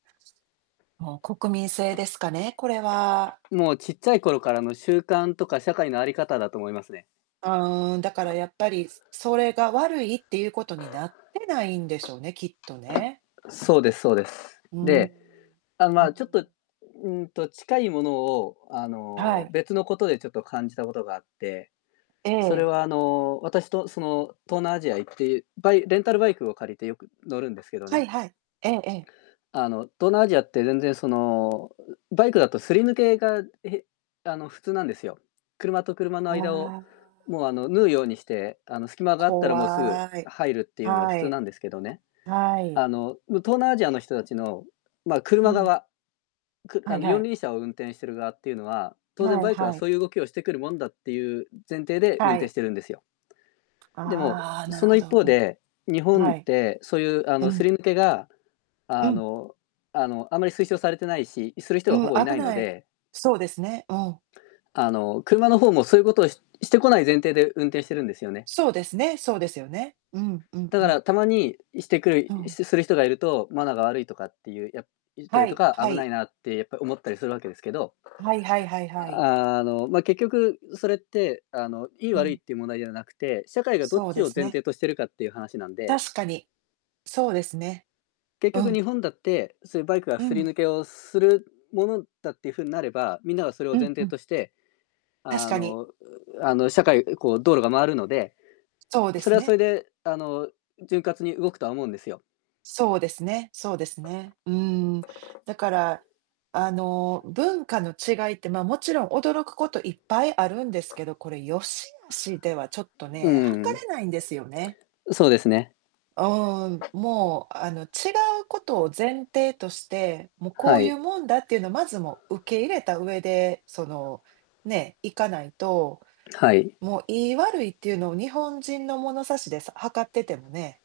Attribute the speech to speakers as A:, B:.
A: [unintelligible] もう国民性ですかね、これは。
B: もうちっちゃい頃からの習慣とか社会のあり方だと思いますね。
A: あ、うん、だからやっぱり、すそれが悪いっていうことになってないんでしょうね、きっとね。
B: そうですそうです。
A: うーん。
B: で、あ、
A: う
B: ま
A: ん。
B: あちょっと、ん、うーんと近いものを、あ
A: あ、は
B: の、
A: い。
B: 別のことでちょっと感じたことがあって、
A: え
B: それ
A: え。
B: はあの、私とその東南アジア行って、バイレンタルバイクを借りてよく乗るんですけど
A: はい
B: ね
A: はい。ええええ。
B: あの東南アジアって全然その、ううバイクだとすり抜けが、えへあの、普通なんですよ。車と車の
A: あ
B: 間を、
A: あ。
B: もうあの縫うようにして、あの隙間があったらもうすぐ
A: 怖い。
B: 入るっていうのは普
A: は
B: 通
A: い。
B: なんですけどね。
A: あ、はい。
B: あの東南アジアの人たちの、まあ、
A: う
B: 車
A: ん。
B: 側、く
A: は
B: あ
A: い
B: の
A: は
B: 四
A: い。
B: 輪車を運転してる側っていうのは、当然
A: はい
B: バイクは
A: はい。
B: そういう動きをしてくるもんだっていう、ん、前提で運
A: は
B: 転
A: い。
B: してるんですよ。でも、
A: ああ、なる
B: その
A: ほ
B: 一
A: ど。
B: 方
A: うん。
B: で、日本
A: は
B: っ
A: い。
B: てそういうあ
A: え、う
B: のす
A: ん。
B: り抜けが、
A: う
B: あ
A: ん。
B: のあの、あまり推奨されてないし、いする人がほぼい
A: う危
B: ないの
A: ない
B: で
A: そうですね、うん。
B: あの、車の方もそういうことをししてこない前提で運転してるんですよね。
A: そうですね、そうですよね。うん、うん
B: だ
A: う
B: か
A: ん。
B: らたまにしてくる、
A: う
B: いいし
A: ん。
B: てする人がいると、マナーが悪いとかっていう、や言った
A: は
B: りと
A: い
B: か、
A: は
B: 危な
A: い。
B: いなってやっぱ思ったりするわけですけど、
A: ん、はいはいはいはい。
B: あの、ま、結局、うそれって、あの、良い
A: う
B: 悪いっ
A: ん。
B: ていう問題ではなくて、社会がどっ
A: そう
B: ち
A: で
B: を
A: す
B: 前
A: ね。
B: 提としてるかっていう話なんで
A: 確かに、そうですね。
B: 結
A: う
B: 局
A: ん。
B: 日本だって、そういうバイクが
A: う
B: すり
A: ん。
B: 抜けをするものだっていう風になれば、みんながそれ
A: う
B: を前
A: んう
B: 提
A: ん。
B: として、
A: 確
B: あ
A: かに。
B: の、ううあの社会こう道路が回るので、
A: そう
B: う
A: で
B: そ
A: す
B: れはそ
A: ね。
B: れで、あの、ん、潤滑に動くとは思うんですよ。
A: そうですねそうですね。うーん。だから、あの、う文化の違いって、まあもちろん驚くこといっぱいあるんですけど、これ良し悪しではちょっと
B: ううう
A: ね、測
B: ーん。
A: れないんですよね。
B: うそうですね。
A: あ、うーん、もう、あの、違うことを前提として、も、こ
B: は
A: ういう
B: い。
A: もんだっていうのをまずもう受け入れた上で、その、ね、いかないと、
B: はい。
A: もう良い悪いっていうのを日本人の物差しでさ測っててもね。